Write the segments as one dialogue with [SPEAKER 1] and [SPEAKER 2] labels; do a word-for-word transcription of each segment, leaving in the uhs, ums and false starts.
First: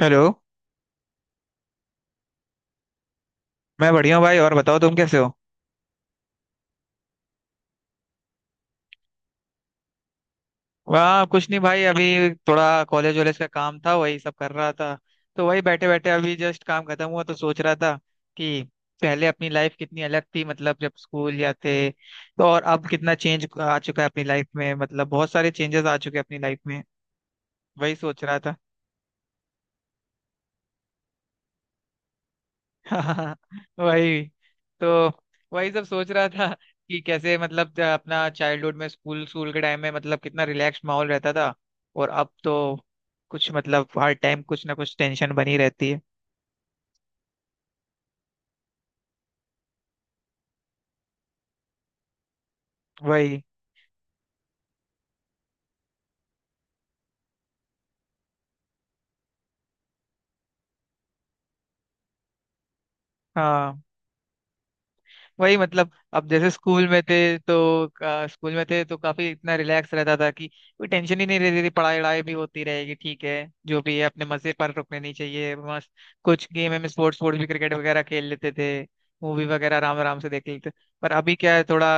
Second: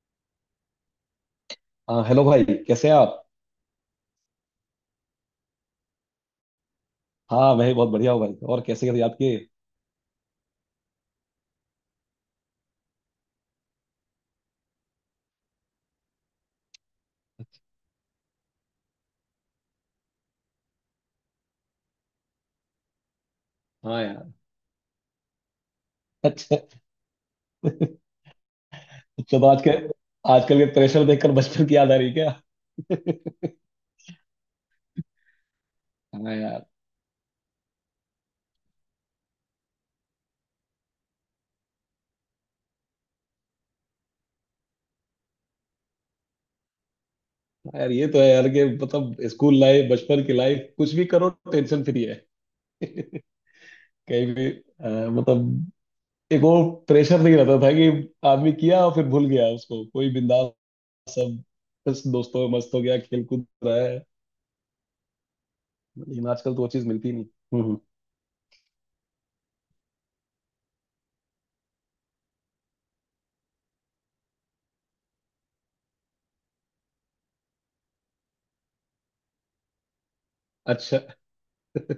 [SPEAKER 1] Hello.
[SPEAKER 2] हाँ hello भाई, कैसे हैं आप।
[SPEAKER 1] मैं बढ़िया हूँ भाई, और बताओ तुम कैसे हो?
[SPEAKER 2] हाँ मैं भी बहुत बढ़िया हूँ भाई, और कैसे कैसे याद किए।
[SPEAKER 1] वाह कुछ नहीं भाई, अभी थोड़ा कॉलेज वॉलेज का काम था, वही सब कर रहा था। तो वही बैठे बैठे अभी जस्ट काम खत्म हुआ तो सोच रहा था कि पहले अपनी लाइफ कितनी अलग थी, मतलब जब स्कूल जाते तो, और अब कितना चेंज आ चुका
[SPEAKER 2] हाँ
[SPEAKER 1] है अपनी
[SPEAKER 2] यार।
[SPEAKER 1] लाइफ में, मतलब बहुत सारे चेंजेस आ चुके हैं अपनी
[SPEAKER 2] अच्छा।
[SPEAKER 1] लाइफ में। वही सोच रहा था।
[SPEAKER 2] चलो आज के आजकल के प्रेशर देखकर बचपन की याद आ रही है क्या।
[SPEAKER 1] हाँ। वही। तो वही सब सोच रहा
[SPEAKER 2] हाँ
[SPEAKER 1] था
[SPEAKER 2] यार।
[SPEAKER 1] कि कैसे मतलब ज- अपना चाइल्डहुड में स्कूल स्कूल के टाइम में मतलब कितना रिलैक्स माहौल रहता था। और अब तो कुछ मतलब हर टाइम कुछ ना कुछ टेंशन बनी रहती है।
[SPEAKER 2] हाँ यार, ये तो है यार, कि मतलब स्कूल लाइफ, बचपन की लाइफ, कुछ भी करो टेंशन फ्री है।
[SPEAKER 1] वही।
[SPEAKER 2] कहीं भी अ, मतलब एक वो प्रेशर नहीं रहता था कि आदमी किया और फिर भूल गया उसको, कोई बिंदास। सब। बस दोस्तों में मस्त हो गया, खेल कूद रहा
[SPEAKER 1] हाँ
[SPEAKER 2] है।
[SPEAKER 1] वही मतलब
[SPEAKER 2] लेकिन
[SPEAKER 1] अब जैसे
[SPEAKER 2] आजकल तो वो चीज
[SPEAKER 1] स्कूल में
[SPEAKER 2] मिलती
[SPEAKER 1] थे
[SPEAKER 2] नहीं। हम्म हम्म।
[SPEAKER 1] तो का- स्कूल में थे तो काफी इतना रिलैक्स रहता था कि कोई टेंशन ही नहीं रहती थी, पढ़ाई वढ़ाई भी होती रहेगी ठीक है। जो भी है अपने मजे पर रुकने नहीं चाहिए, मस्त कुछ गेम में स्पोर्ट्स स्पोर्ट्स भी क्रिकेट वगैरह खेल लेते थे। मूवी वगैरह आराम आराम से देख लेते।
[SPEAKER 2] अच्छा।
[SPEAKER 1] पर अभी क्या है, थोड़ा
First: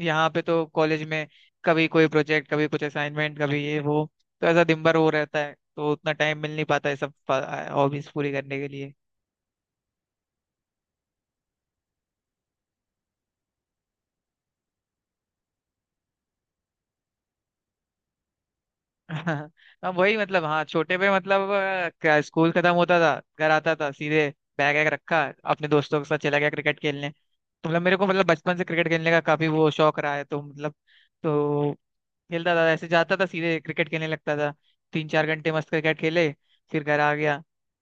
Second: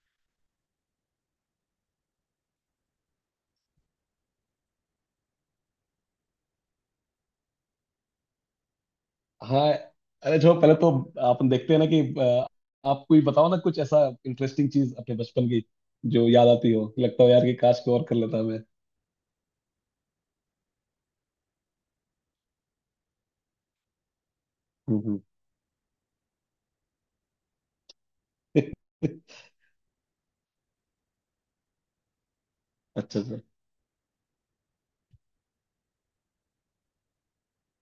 [SPEAKER 1] यहाँ पे तो कॉलेज में कभी कोई प्रोजेक्ट, कभी कुछ असाइनमेंट, कभी ये वो, तो ऐसा दिन भर हो रहता है तो उतना टाइम मिल नहीं पाता है सब हॉबीज पूरी करने के लिए।
[SPEAKER 2] हाँ। अरे, जो पहले तो आप देखते हैं ना कि अ, आप कोई बताओ ना कुछ ऐसा इंटरेस्टिंग चीज अपने बचपन की, जो याद आती हो, लगता हो यार कि काश को और कर लेता मैं।
[SPEAKER 1] हाँ। हाँ, वही मतलब हाँ छोटे पे मतलब अ, क्या स्कूल खत्म होता था, घर आता था सीधे, बैग वैग
[SPEAKER 2] हम्म हम्म।
[SPEAKER 1] रखा, अपने दोस्तों के साथ चला गया क्रिकेट खेलने, तो मतलब मेरे को मतलब बचपन से क्रिकेट खेलने का काफी वो शौक रहा है तो मतलब। तो खेलता था, ऐसे जाता
[SPEAKER 2] अच्छा
[SPEAKER 1] था
[SPEAKER 2] अच्छा।
[SPEAKER 1] सीधे क्रिकेट खेलने लगता था। तीन चार घंटे मस्त क्रिकेट खेले, फिर घर आ गया।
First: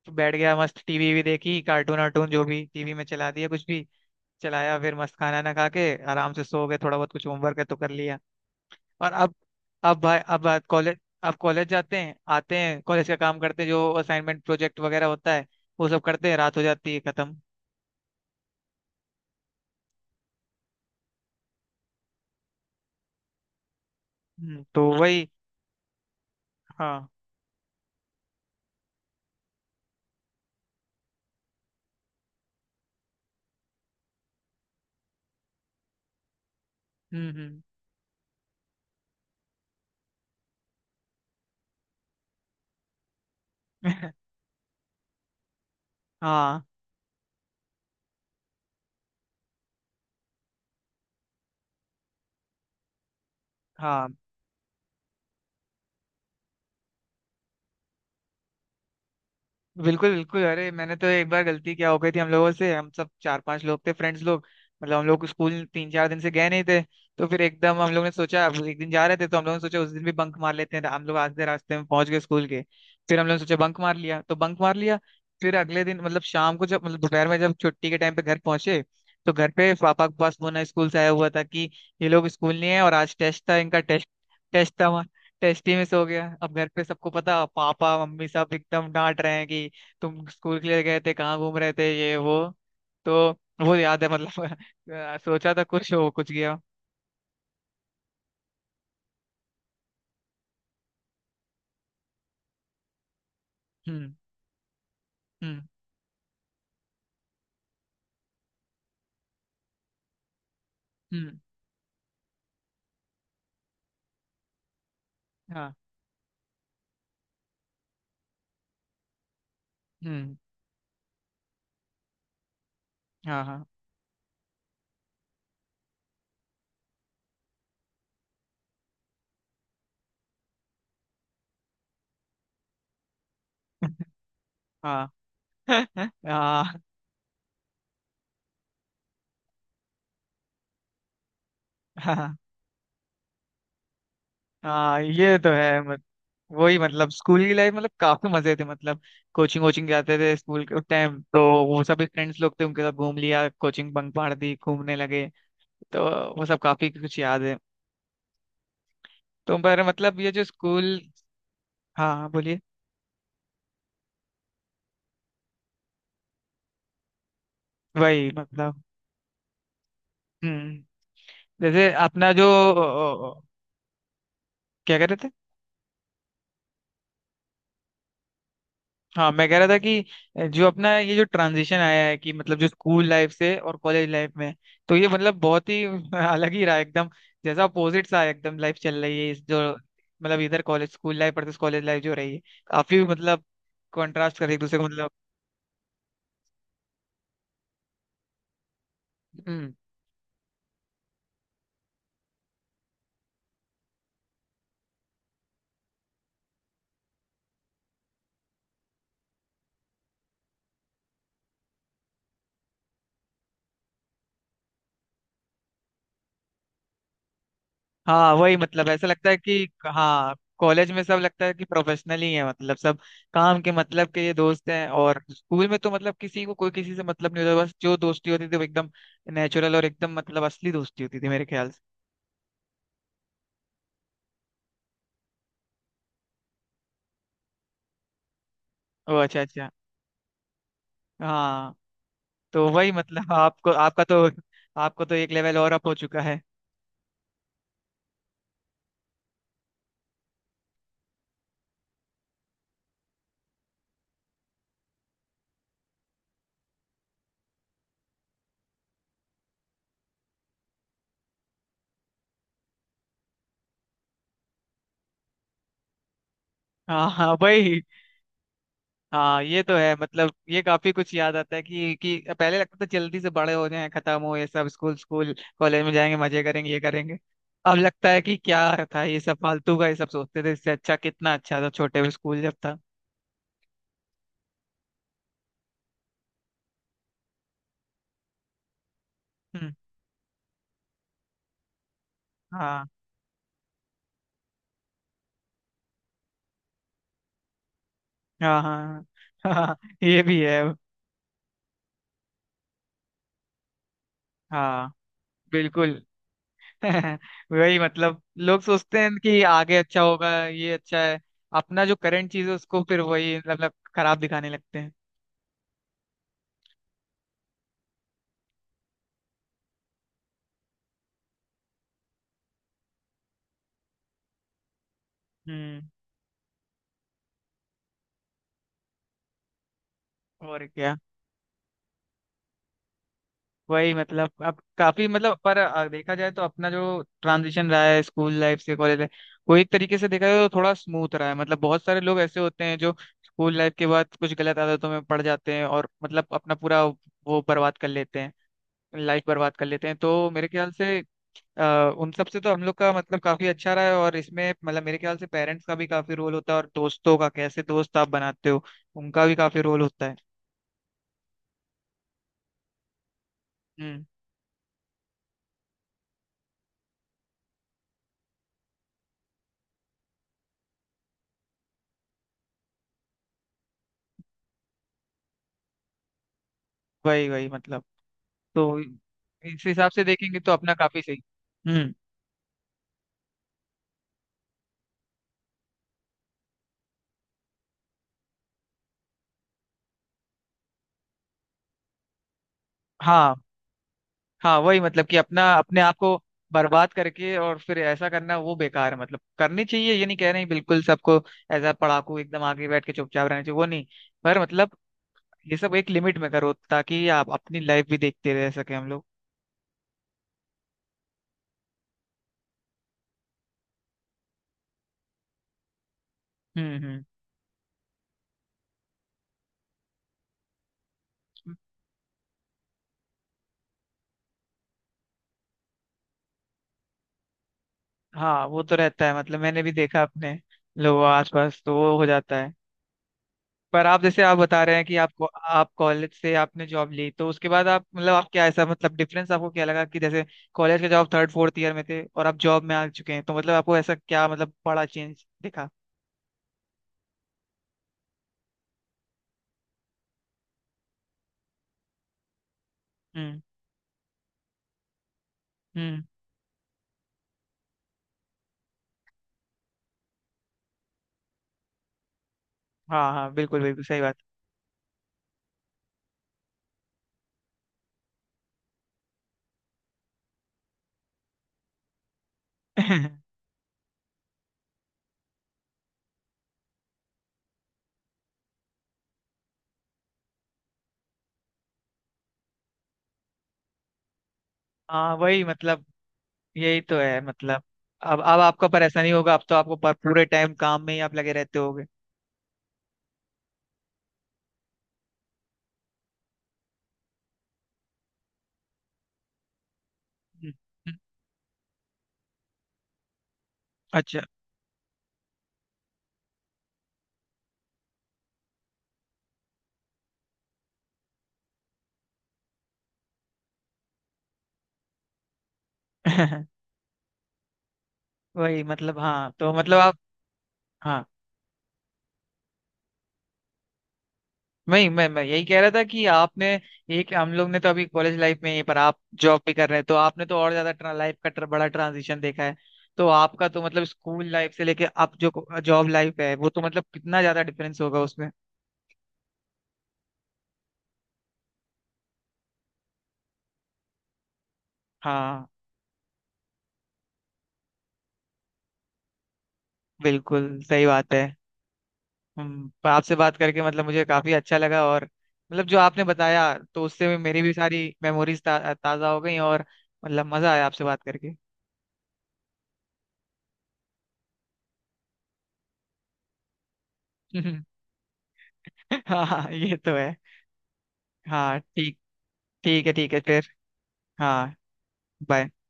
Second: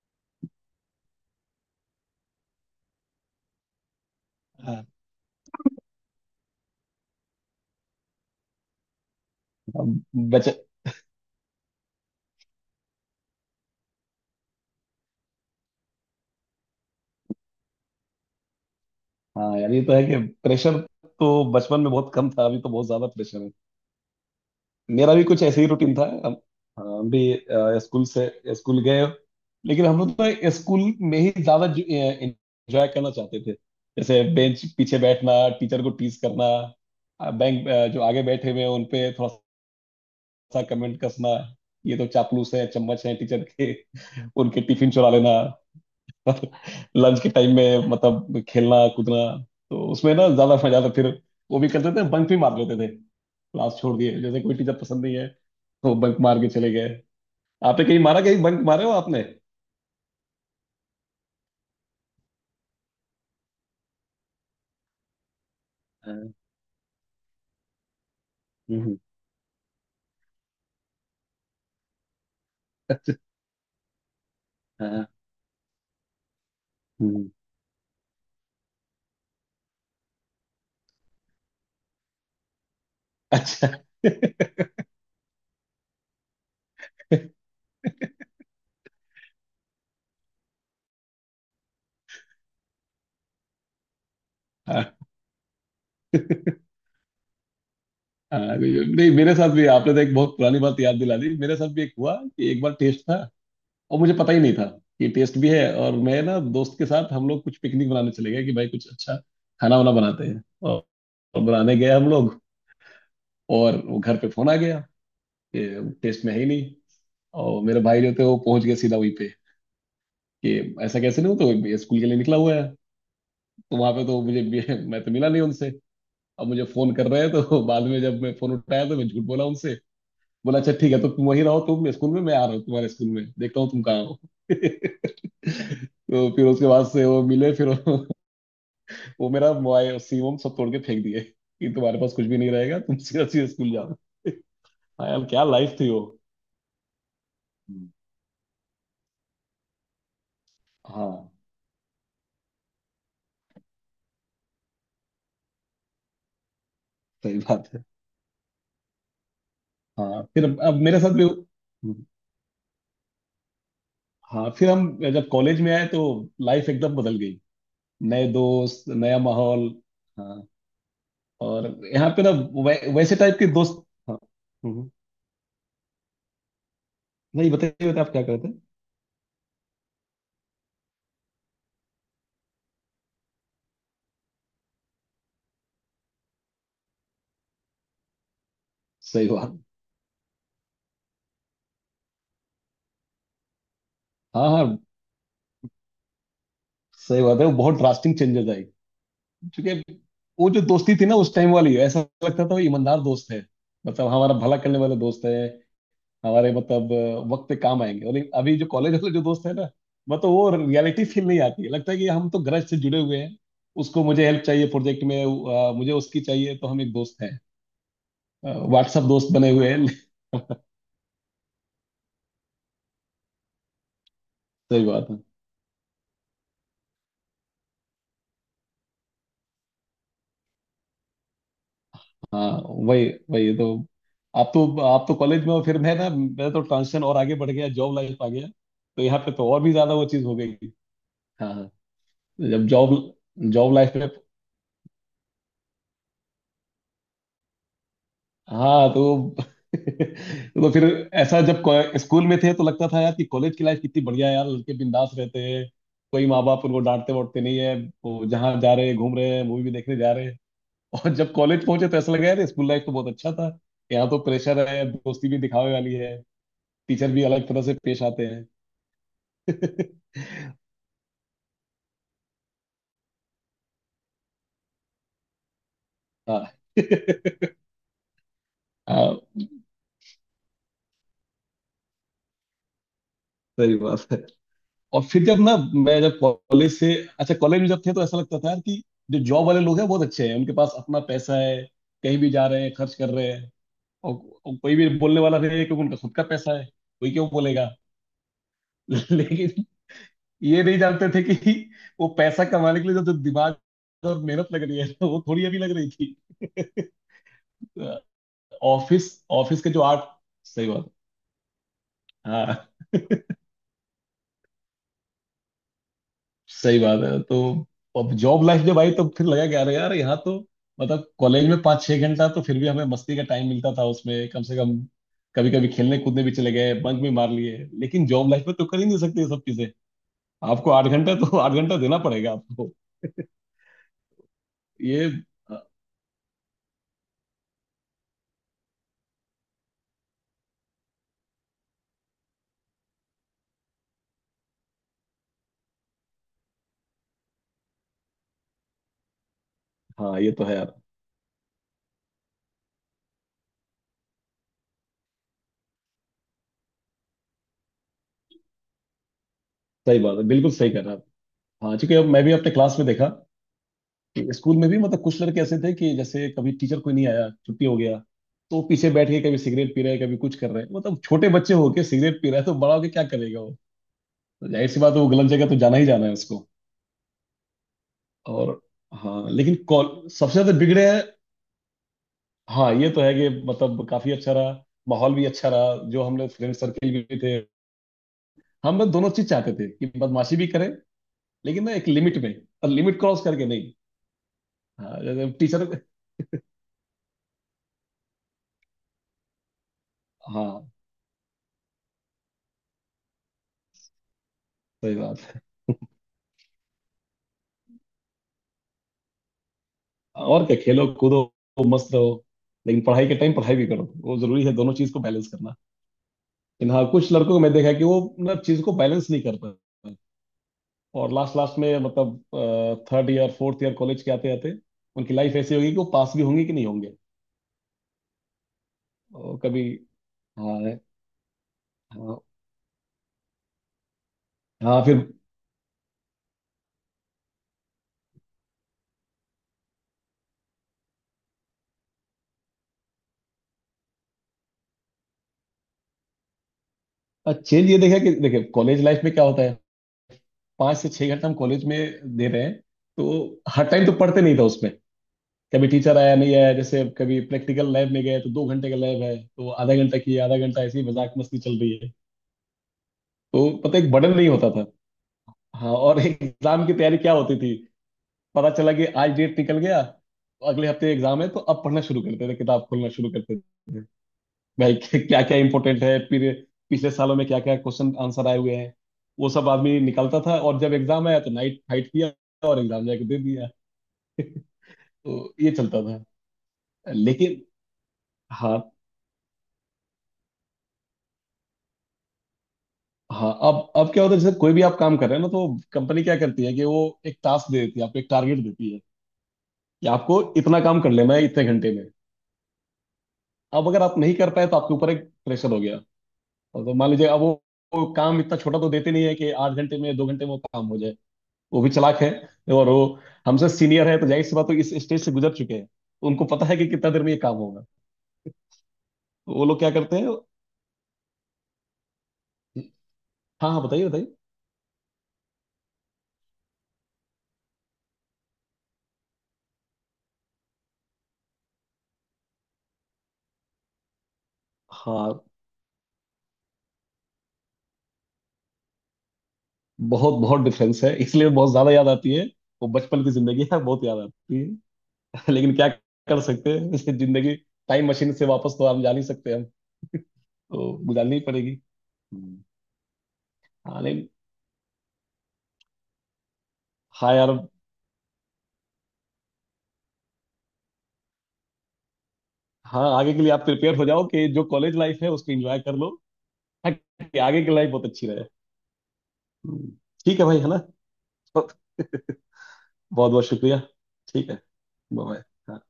[SPEAKER 1] तो बैठ गया मस्त, टीवी भी देखी, कार्टून वार्टून जो भी टीवी में चला दिया, कुछ भी चलाया,
[SPEAKER 2] हाँ।
[SPEAKER 1] फिर मस्त खाना ना खा के आराम से सो गए, थोड़ा बहुत कुछ होमवर्क है तो कर लिया। और अब अब
[SPEAKER 2] अब
[SPEAKER 1] भाई, अब
[SPEAKER 2] बच
[SPEAKER 1] बात कॉलेज। अब कॉलेज जाते हैं, आते हैं, कॉलेज का काम करते हैं, जो असाइनमेंट प्रोजेक्ट वगैरह होता है वो सब करते हैं, रात हो जाती है, खत्म।
[SPEAKER 2] हाँ यार, ये तो है कि प्रेशर तो बचपन में बहुत कम था, अभी तो बहुत ज्यादा प्रेशर है।
[SPEAKER 1] हम्म, तो
[SPEAKER 2] मेरा भी
[SPEAKER 1] वही।
[SPEAKER 2] कुछ ऐसे ही रूटीन था। हम
[SPEAKER 1] हाँ।
[SPEAKER 2] हम भी अ, स्कूल से स्कूल गए। लेकिन हम लोग तो स्कूल में ही ज्यादा एंजॉय करना चाहते थे। जैसे बेंच पीछे बैठना, टीचर को टीज करना,
[SPEAKER 1] हम्म।
[SPEAKER 2] बैंक, जो आगे बैठे हुए हैं उन पे थोड़ा सा कमेंट कसना, ये तो चापलूस है, चम्मच है टीचर के।
[SPEAKER 1] हम्म।
[SPEAKER 2] उनके टिफिन चुरा लेना।
[SPEAKER 1] हाँ
[SPEAKER 2] लंच के टाइम में मतलब खेलना कूदना, तो उसमें ना ज्यादा मजा आता। फिर वो भी करते थे, बंक भी मार लेते थे, क्लास छोड़
[SPEAKER 1] हाँ,
[SPEAKER 2] दिए। जैसे कोई टीचर पसंद नहीं है तो बंक मार के चले गए। आपने कहीं मारा, कहीं बंक मारे हो आपने?
[SPEAKER 1] बिल्कुल बिल्कुल, अरे मैंने तो एक बार गलती क्या हो गई थी हम लोगों से, हम सब चार पांच लोग थे फ्रेंड्स लोग। मतलब हम लोग स्कूल तीन चार दिन से
[SPEAKER 2] हाँ।
[SPEAKER 1] गए नहीं थे। तो फिर एकदम हम लोग ने सोचा, अब एक दिन
[SPEAKER 2] हम्म।
[SPEAKER 1] जा रहे थे तो हम लोगों ने सोचा उस दिन भी बंक मार लेते हैं, तो हम लोग आधे रास्ते में पहुंच गए स्कूल के। फिर हम लोगों ने सोचा बंक मार लिया तो बंक मार लिया।
[SPEAKER 2] हाँ।
[SPEAKER 1] फिर अगले दिन, मतलब शाम को, जब मतलब
[SPEAKER 2] हम्म।
[SPEAKER 1] दोपहर में जब छुट्टी के टाइम पे घर पहुंचे, तो घर पे पापा के पास फोन स्कूल से आया हुआ था कि ये लोग स्कूल नहीं है, और आज टेस्ट था
[SPEAKER 2] अच्छा।
[SPEAKER 1] इनका, टेस्ट टेस्ट था वहाँ। टेस्ट ही मिस हो गया, अब घर पे सबको पता, पापा मम्मी सब एकदम डांट रहे हैं कि तुम स्कूल के लिए गए थे, कहाँ घूम रहे थे ये वो। तो वो याद है, मतलब
[SPEAKER 2] हाँ
[SPEAKER 1] अ, सोचा था कुछ हो कुछ गया।
[SPEAKER 2] हाँ, नहीं नहीं, मेरे साथ भी आपने तो एक बहुत पुरानी बात याद दिला दी। मेरे साथ भी एक हुआ कि एक बार टेस्ट था, और मुझे
[SPEAKER 1] हम्म।
[SPEAKER 2] पता ही नहीं था कि टेस्ट भी
[SPEAKER 1] हम्म।
[SPEAKER 2] है, और मैं ना दोस्त के साथ हम लोग कुछ पिकनिक बनाने चले गए कि भाई कुछ अच्छा खाना वाना बनाते हैं, और,
[SPEAKER 1] हम्म।
[SPEAKER 2] और बनाने गए हम लोग। और वो घर पे फोन आ गया
[SPEAKER 1] हाँ।
[SPEAKER 2] कि टेस्ट में है ही नहीं, और मेरे भाई जो थे वो पहुंच गए सीधा वहीं पे,
[SPEAKER 1] हम्म।
[SPEAKER 2] कि ऐसा कैसे नहीं हो, तो ये स्कूल के लिए निकला हुआ है।
[SPEAKER 1] हाँ। हाँ।
[SPEAKER 2] तो वहां पे तो मुझे भी- मैं तो मिला नहीं उनसे। अब मुझे फोन कर रहे हैं तो बाद में जब मैं फोन उठाया तो मैं झूठ बोला उनसे। बोला, अच्छा ठीक है तो तुम वहीं रहो, तुम स्कूल में, मैं आ रहा हूँ तुम्हारे स्कूल में, देखता हूँ तुम कहाँ हो।
[SPEAKER 1] हाँ।
[SPEAKER 2] तो फिर उसके
[SPEAKER 1] हाँ।
[SPEAKER 2] बाद से वो मिले, फिर वो मेरा मोबाइल सीमोम सब तोड़ के फेंक दिए, कि तुम्हारे पास कुछ
[SPEAKER 1] हाँ।
[SPEAKER 2] भी नहीं रहेगा, तुम सीधा सीधा स्कूल जाओ।
[SPEAKER 1] हाँ,
[SPEAKER 2] हाँ यार,
[SPEAKER 1] ये
[SPEAKER 2] क्या
[SPEAKER 1] तो
[SPEAKER 2] लाइफ
[SPEAKER 1] है
[SPEAKER 2] थी वो।
[SPEAKER 1] मत, वही मतलब स्कूल की लाइफ
[SPEAKER 2] हम्म।
[SPEAKER 1] मतलब काफी मजे थे मतलब। कोचिंग वोचिंग जाते थे स्कूल के टाइम
[SPEAKER 2] हाँ।
[SPEAKER 1] तो, वो सब फ्रेंड्स लोग थे, उनके साथ घूम लिया, कोचिंग बंक मार दी, घूमने लगे। तो वो सब काफी कुछ
[SPEAKER 2] सही
[SPEAKER 1] याद है।
[SPEAKER 2] बात है।
[SPEAKER 1] तो पर मतलब
[SPEAKER 2] हाँ
[SPEAKER 1] ये जो
[SPEAKER 2] फिर, अब, अब
[SPEAKER 1] स्कूल।
[SPEAKER 2] मेरे साथ भी। हम्म,
[SPEAKER 1] हाँ हाँ, बोलिए।
[SPEAKER 2] हाँ, फिर हम जब कॉलेज में आए तो लाइफ एकदम बदल गई। नए
[SPEAKER 1] वही मतलब।
[SPEAKER 2] दोस्त, नया माहौल। हाँ।
[SPEAKER 1] हम्म।
[SPEAKER 2] और
[SPEAKER 1] जैसे
[SPEAKER 2] यहाँ पे ना
[SPEAKER 1] अपना जो
[SPEAKER 2] वै, वैसे टाइप
[SPEAKER 1] अ,
[SPEAKER 2] के दोस्त। हाँ। हम्म।
[SPEAKER 1] क्या कह रहे थे?
[SPEAKER 2] नहीं, बताइए बताइए आप क्या कहते हैं।
[SPEAKER 1] हाँ मैं कह रहा था कि जो अपना ये जो ट्रांजिशन आया है कि मतलब जो स्कूल लाइफ से और कॉलेज लाइफ में, तो ये मतलब बहुत ही अलग ही रहा एकदम, जैसा अपोजिट सा एकदम लाइफ चल रही
[SPEAKER 2] सही
[SPEAKER 1] है इस
[SPEAKER 2] बात।
[SPEAKER 1] जो, मतलब इधर college, school life versus college life जो रही है, काफी मतलब कंट्रास्ट
[SPEAKER 2] हाँ
[SPEAKER 1] कर एक दूसरे
[SPEAKER 2] हाँ।
[SPEAKER 1] को मतलब।
[SPEAKER 2] सही बात है, वो बहुत ड्रास्टिक चेंजेस आए। क्योंकि वो जो दोस्ती थी ना उस टाइम वाली, ऐसा लगता था वो ईमानदार दोस्त है, मतलब हमारा भला करने वाले दोस्त है, हमारे मतलब अ, वक्त पे काम आएंगे। और लेकिन अभी जो कॉलेज वाले जो दोस्त है ना, मतलब वो रियलिटी फील नहीं आती है। लगता है कि हम तो गरज से जुड़े हुए हैं, उसको मुझे हेल्प चाहिए प्रोजेक्ट में, अ, मुझे उसकी चाहिए, तो हम एक दोस्त हैं।
[SPEAKER 1] हाँ वही मतलब
[SPEAKER 2] व्हाट्सएप
[SPEAKER 1] ऐसा लगता
[SPEAKER 2] दोस्त
[SPEAKER 1] है
[SPEAKER 2] बने
[SPEAKER 1] कि
[SPEAKER 2] हुए हैं।
[SPEAKER 1] हाँ कॉलेज में सब लगता है कि प्रोफेशनल ही है, मतलब सब काम के मतलब के ये दोस्त
[SPEAKER 2] सही
[SPEAKER 1] हैं,
[SPEAKER 2] बात है।
[SPEAKER 1] और स्कूल में तो मतलब किसी को कोई किसी से मतलब नहीं होता, बस जो दोस्ती होती थी वो एकदम नेचुरल और एकदम मतलब असली दोस्ती होती थी मेरे ख्याल से।
[SPEAKER 2] हाँ, वही वही तो। आप तो आप तो कॉलेज में हो, फिर मैं ना मैं तो ट्रांजिशन और आगे बढ़ गया, जॉब लाइफ आ गया। तो
[SPEAKER 1] ओ
[SPEAKER 2] यहाँ पे
[SPEAKER 1] अच्छा
[SPEAKER 2] तो और
[SPEAKER 1] अच्छा।
[SPEAKER 2] भी ज्यादा वो चीज हो गई। हाँ हाँ।
[SPEAKER 1] हाँ।
[SPEAKER 2] जब
[SPEAKER 1] तो वही
[SPEAKER 2] जॉब
[SPEAKER 1] मतलब आपको
[SPEAKER 2] जॉब लाइफ
[SPEAKER 1] आपका
[SPEAKER 2] में।
[SPEAKER 1] तो आपको तो एक लेवल और अप हो चुका है।
[SPEAKER 2] हाँ तो तो फिर ऐसा, जब को- स्कूल में थे तो लगता था यार कि कॉलेज की लाइफ कितनी बढ़िया है यार, लड़के बिंदास रहते हैं, कोई माँ बाप उनको डांटते वाटते नहीं है, वो जहाँ जा रहे हैं घूम रहे हैं, मूवी भी देखने जा रहे हैं। और जब कॉलेज पहुंचे तो ऐसा लगा यार, स्कूल लाइफ तो बहुत अच्छा था, यहाँ तो प्रेशर है, दोस्ती भी दिखावे वाली है,
[SPEAKER 1] हाँ
[SPEAKER 2] टीचर भी
[SPEAKER 1] हाँ,
[SPEAKER 2] अलग तरह से
[SPEAKER 1] वही।
[SPEAKER 2] पेश आते हैं।
[SPEAKER 1] हाँ ये तो है मतलब ये काफी कुछ याद आता है कि कि पहले लगता था जल्दी से बड़े हो जाएं, खत्म हो ये सब स्कूल स्कूल, कॉलेज में जाएंगे, मजे
[SPEAKER 2] हाँ।
[SPEAKER 1] करेंगे, ये करेंगे। अब लगता है कि क्या था
[SPEAKER 2] हाँ,
[SPEAKER 1] ये सब फालतू का, ये सब सोचते थे, इससे अच्छा कितना अच्छा था छोटे में स्कूल जब था।
[SPEAKER 2] सही बात। और फिर जब ना, मैं जब कॉलेज से, अच्छा कॉलेज में जब थे तो ऐसा लगता था यार कि जो जॉब वाले
[SPEAKER 1] हम्म।
[SPEAKER 2] लोग हैं बहुत अच्छे हैं, उनके पास अपना पैसा है, कहीं भी जा रहे हैं,
[SPEAKER 1] हाँ
[SPEAKER 2] खर्च कर रहे हैं, और, और, कोई भी बोलने वाला नहीं है क्योंकि उनका खुद का पैसा है। कोई क्यों बोलेगा।
[SPEAKER 1] हाँ हाँ
[SPEAKER 2] लेकिन
[SPEAKER 1] हाँ। ये भी है।
[SPEAKER 2] ये नहीं जानते थे कि वो पैसा कमाने के लिए जो जो दिमाग और मेहनत लग रही है
[SPEAKER 1] हाँ
[SPEAKER 2] ना, वो थोड़ी अभी लग रही
[SPEAKER 1] बिल्कुल।
[SPEAKER 2] थी।
[SPEAKER 1] वही मतलब लोग सोचते
[SPEAKER 2] ऑफिस
[SPEAKER 1] हैं कि
[SPEAKER 2] ऑफिस के
[SPEAKER 1] आगे
[SPEAKER 2] जो
[SPEAKER 1] अच्छा
[SPEAKER 2] आर्ट,
[SPEAKER 1] होगा,
[SPEAKER 2] सही
[SPEAKER 1] ये
[SPEAKER 2] बात।
[SPEAKER 1] अच्छा है, अपना जो करंट चीज है
[SPEAKER 2] हाँ
[SPEAKER 1] उसको फिर वही मतलब खराब दिखाने लगते हैं।
[SPEAKER 2] सही बात है। तो अब जॉब लाइफ जब आई तब फिर लगा क्या रहा यार, यहाँ तो मतलब कॉलेज में पाँच छह घंटा तो फिर भी हमें मस्ती का टाइम मिलता था उसमें, कम से कम कभी कभी
[SPEAKER 1] हम्म।
[SPEAKER 2] खेलने कूदने भी चले गए, बंक भी मार लिए। लेकिन जॉब लाइफ में तो कर ही नहीं सकते ये सब चीजें।
[SPEAKER 1] और
[SPEAKER 2] आपको आठ
[SPEAKER 1] क्या।
[SPEAKER 2] घंटा तो आठ घंटा देना पड़ेगा आपको।
[SPEAKER 1] वही मतलब अब काफी
[SPEAKER 2] ये,
[SPEAKER 1] मतलब, पर अ, देखा जाए तो अपना जो ट्रांजिशन रहा है स्कूल लाइफ से कॉलेज लाइफ, वो एक तरीके से देखा जाए तो थोड़ा स्मूथ रहा है, मतलब बहुत सारे लोग ऐसे होते हैं जो स्कूल लाइफ के बाद कुछ गलत आदतों में पड़ जाते हैं, और मतलब अपना पूरा वो बर्बाद कर लेते हैं, लाइफ बर्बाद कर लेते हैं,
[SPEAKER 2] हाँ
[SPEAKER 1] तो
[SPEAKER 2] ये तो
[SPEAKER 1] मेरे
[SPEAKER 2] है
[SPEAKER 1] ख्याल
[SPEAKER 2] यार।
[SPEAKER 1] से आ, उन सब से तो हम लोग का मतलब काफी अच्छा रहा है, और इसमें मतलब मेरे ख्याल से पेरेंट्स का भी काफी रोल होता है, और दोस्तों का, कैसे दोस्त आप बनाते हो उनका भी काफी रोल
[SPEAKER 2] सही
[SPEAKER 1] होता है।
[SPEAKER 2] बात है, बिल्कुल सही कह रहा आप। हाँ, चूंकि अब मैं भी अपने क्लास में देखा,
[SPEAKER 1] हम्म।
[SPEAKER 2] स्कूल में भी मतलब कुछ लड़के ऐसे थे कि जैसे कभी टीचर कोई नहीं आया, छुट्टी हो गया, तो वो पीछे बैठ के कभी सिगरेट पी रहे हैं, कभी कुछ कर रहे हैं। मतलब छोटे बच्चे होके सिगरेट पी रहा है तो बड़ा होके क्या करेगा वो। तो जाहिर सी बात है, वो गलत जगह तो जाना ही जाना है उसको।
[SPEAKER 1] वही वही मतलब
[SPEAKER 2] और
[SPEAKER 1] तो
[SPEAKER 2] हाँ, लेकिन
[SPEAKER 1] इस
[SPEAKER 2] कॉल
[SPEAKER 1] हिसाब से
[SPEAKER 2] सबसे
[SPEAKER 1] देखेंगे तो
[SPEAKER 2] ज्यादा
[SPEAKER 1] अपना
[SPEAKER 2] बिगड़े
[SPEAKER 1] काफी
[SPEAKER 2] हैं।
[SPEAKER 1] सही। हम्म।
[SPEAKER 2] हाँ ये तो है कि मतलब काफी अच्छा रहा, माहौल भी अच्छा रहा, जो हम लोग फ्रेंड सर्किल भी थे, हम लोग दोनों चीज चाहते थे कि बदमाशी भी करें लेकिन ना एक लिमिट में, और लिमिट क्रॉस
[SPEAKER 1] हाँ।
[SPEAKER 2] करके नहीं।
[SPEAKER 1] हाँ वही
[SPEAKER 2] हाँ
[SPEAKER 1] मतलब कि
[SPEAKER 2] जैसे
[SPEAKER 1] अपना
[SPEAKER 2] टीचर,
[SPEAKER 1] अपने आप को बर्बाद करके और फिर ऐसा करना वो बेकार है, मतलब करनी चाहिए ये नहीं कह रहे हैं
[SPEAKER 2] हाँ
[SPEAKER 1] बिल्कुल, सबको ऐसा पढ़ाकू एकदम आगे बैठ के चुपचाप रहना चाहिए वो नहीं, पर मतलब
[SPEAKER 2] सही बात।
[SPEAKER 1] ये सब एक लिमिट में करो ताकि आप अपनी लाइफ भी देखते रह सके हम लोग।
[SPEAKER 2] और क्या, खेलो कूदो मस्त रहो, लेकिन पढ़ाई के टाइम पढ़ाई भी करो, वो जरूरी है, दोनों चीज को बैलेंस करना। लेकिन
[SPEAKER 1] हम्म।
[SPEAKER 2] हाँ,
[SPEAKER 1] हम्म।
[SPEAKER 2] कुछ लड़कों को मैं देखा है कि वो मतलब चीज को बैलेंस नहीं कर पाते, और लास्ट लास्ट में मतलब third year fourth year college के आते आते उनकी लाइफ ऐसी होगी कि वो पास भी होंगे कि नहीं होंगे।
[SPEAKER 1] हाँ वो तो रहता है,
[SPEAKER 2] और
[SPEAKER 1] मतलब मैंने
[SPEAKER 2] कभी,
[SPEAKER 1] भी देखा अपने
[SPEAKER 2] हाँ।
[SPEAKER 1] लोगों आसपास तो वो हो
[SPEAKER 2] हाँ।
[SPEAKER 1] जाता है। पर आप जैसे आप बता रहे
[SPEAKER 2] हाँ
[SPEAKER 1] हैं कि
[SPEAKER 2] फिर,
[SPEAKER 1] आपको आप कॉलेज से आपने जॉब ली तो उसके बाद आप मतलब आप क्या ऐसा मतलब डिफरेंस आपको क्या लगा कि जैसे कॉलेज के जॉब थर्ड फोर्थ ईयर में थे और आप जॉब में आ चुके हैं तो मतलब आपको ऐसा क्या मतलब बड़ा चेंज दिखा?
[SPEAKER 2] चेंज ये देखा कि, देखिए कॉलेज लाइफ में क्या होता है, पाँच से छह घंटे हम कॉलेज में दे रहे हैं, तो
[SPEAKER 1] हम्म।
[SPEAKER 2] हर टाइम तो पढ़ते नहीं था उसमें, कभी टीचर
[SPEAKER 1] हम्म।
[SPEAKER 2] आया नहीं आया, जैसे कभी प्रैक्टिकल लैब में गए तो दो घंटे का लैब है तो वो आधा घंटा किया, आधा घंटा ऐसी मजाक मस्ती चल रही है।
[SPEAKER 1] हाँ हाँ,
[SPEAKER 2] तो
[SPEAKER 1] बिल्कुल
[SPEAKER 2] पता,
[SPEAKER 1] बिल्कुल
[SPEAKER 2] एक
[SPEAKER 1] सही
[SPEAKER 2] बर्डन
[SPEAKER 1] बात।
[SPEAKER 2] नहीं होता था। हाँ, और एग्जाम की तैयारी क्या होती थी, पता चला कि आज डेट निकल गया, अगले हफ्ते एग्जाम है, तो अब पढ़ना शुरू करते थे, किताब खोलना शुरू करते थे। भाई क्या क्या इंपॉर्टेंट है फिर, पिछले सालों में क्या क्या क्वेश्चन आंसर आए हुए हैं, वो सब आदमी निकालता था, और जब एग्जाम आया तो नाइट फाइट किया और एग्जाम जाके दे दिया।
[SPEAKER 1] हाँ
[SPEAKER 2] तो
[SPEAKER 1] वही
[SPEAKER 2] ये चलता
[SPEAKER 1] मतलब,
[SPEAKER 2] था,
[SPEAKER 1] यही तो है
[SPEAKER 2] लेकिन,
[SPEAKER 1] मतलब, अब अब
[SPEAKER 2] हाँ
[SPEAKER 1] आपका परेशानी होगा, अब तो आपको पर, पूरे टाइम काम में ही आप लगे रहते होगे।
[SPEAKER 2] हाँ। अब अब क्या होता है, जैसे कोई भी आप काम कर रहे हैं ना, तो कंपनी क्या करती है कि वो एक टास्क दे देती है आपको, एक टारगेट देती है कि आपको
[SPEAKER 1] हम्म।
[SPEAKER 2] इतना काम कर
[SPEAKER 1] हम्म।
[SPEAKER 2] लेना है इतने घंटे में। अब अगर आप नहीं
[SPEAKER 1] अच्छा।
[SPEAKER 2] कर पाए, तो आपके ऊपर एक प्रेशर हो गया। और तो मान लीजिए, अब वो, वो काम इतना छोटा तो देते नहीं है कि आठ घंटे में दो घंटे में वो काम हो जाए। वो भी चालाक है, और वो हमसे सीनियर है, तो जाहिर सी बात तो इस स्टेज से गुजर चुके हैं, उनको पता है कि कितना देर में ये काम होगा।
[SPEAKER 1] वही मतलब हाँ
[SPEAKER 2] तो वो
[SPEAKER 1] तो
[SPEAKER 2] लोग क्या
[SPEAKER 1] मतलब
[SPEAKER 2] करते
[SPEAKER 1] आप।
[SPEAKER 2] हैं।
[SPEAKER 1] हाँ
[SPEAKER 2] हाँ हाँ, बताइए बताइए।
[SPEAKER 1] वही मैं मैं यही कह रहा था कि आपने एक हम लोग ने तो अभी कॉलेज लाइफ में ही, पर आप जॉब भी कर रहे हैं तो आपने तो और ज्यादा ट्रा, लाइफ का ट्र, बड़ा ट्रांजिशन देखा है, तो आपका तो मतलब स्कूल लाइफ से लेके अब
[SPEAKER 2] हाँ,
[SPEAKER 1] जो जॉब लाइफ है वो तो मतलब कितना ज्यादा डिफरेंस होगा उसमें।
[SPEAKER 2] बहुत बहुत डिफरेंस है, इसलिए बहुत ज्यादा याद आती है वो बचपन की जिंदगी है, बहुत याद आती है।
[SPEAKER 1] हाँ
[SPEAKER 2] लेकिन क्या कर सकते हैं, जिंदगी, टाइम मशीन से वापस तो हम जा नहीं सकते। हम
[SPEAKER 1] बिल्कुल
[SPEAKER 2] तो
[SPEAKER 1] सही बात
[SPEAKER 2] गुजारनी ही
[SPEAKER 1] है।
[SPEAKER 2] पड़ेगी। हम्म।
[SPEAKER 1] हम्म, पर आपसे बात करके
[SPEAKER 2] हाँ,
[SPEAKER 1] मतलब मुझे
[SPEAKER 2] नहीं,
[SPEAKER 1] काफी अच्छा लगा, और मतलब जो आपने बताया तो उससे
[SPEAKER 2] हाँ
[SPEAKER 1] भी
[SPEAKER 2] यार।
[SPEAKER 1] मेरी भी सारी मेमोरीज ता, ताजा हो गई, और मतलब मजा आया आपसे बात करके।
[SPEAKER 2] हाँ, आगे के लिए आप प्रिपेयर हो जाओ, कि जो कॉलेज लाइफ है उसको एंजॉय कर लो, ताकि आगे की लाइफ बहुत अच्छी रहे।
[SPEAKER 1] हाँ हाँ,
[SPEAKER 2] हम्म,
[SPEAKER 1] ये तो है।
[SPEAKER 2] ठीक है भाई है ना। बहुत
[SPEAKER 1] हाँ ठीक। ठीक है, ठीक है
[SPEAKER 2] बहुत
[SPEAKER 1] फिर।
[SPEAKER 2] शुक्रिया। ठीक है।
[SPEAKER 1] हाँ। बाय।
[SPEAKER 2] बाय।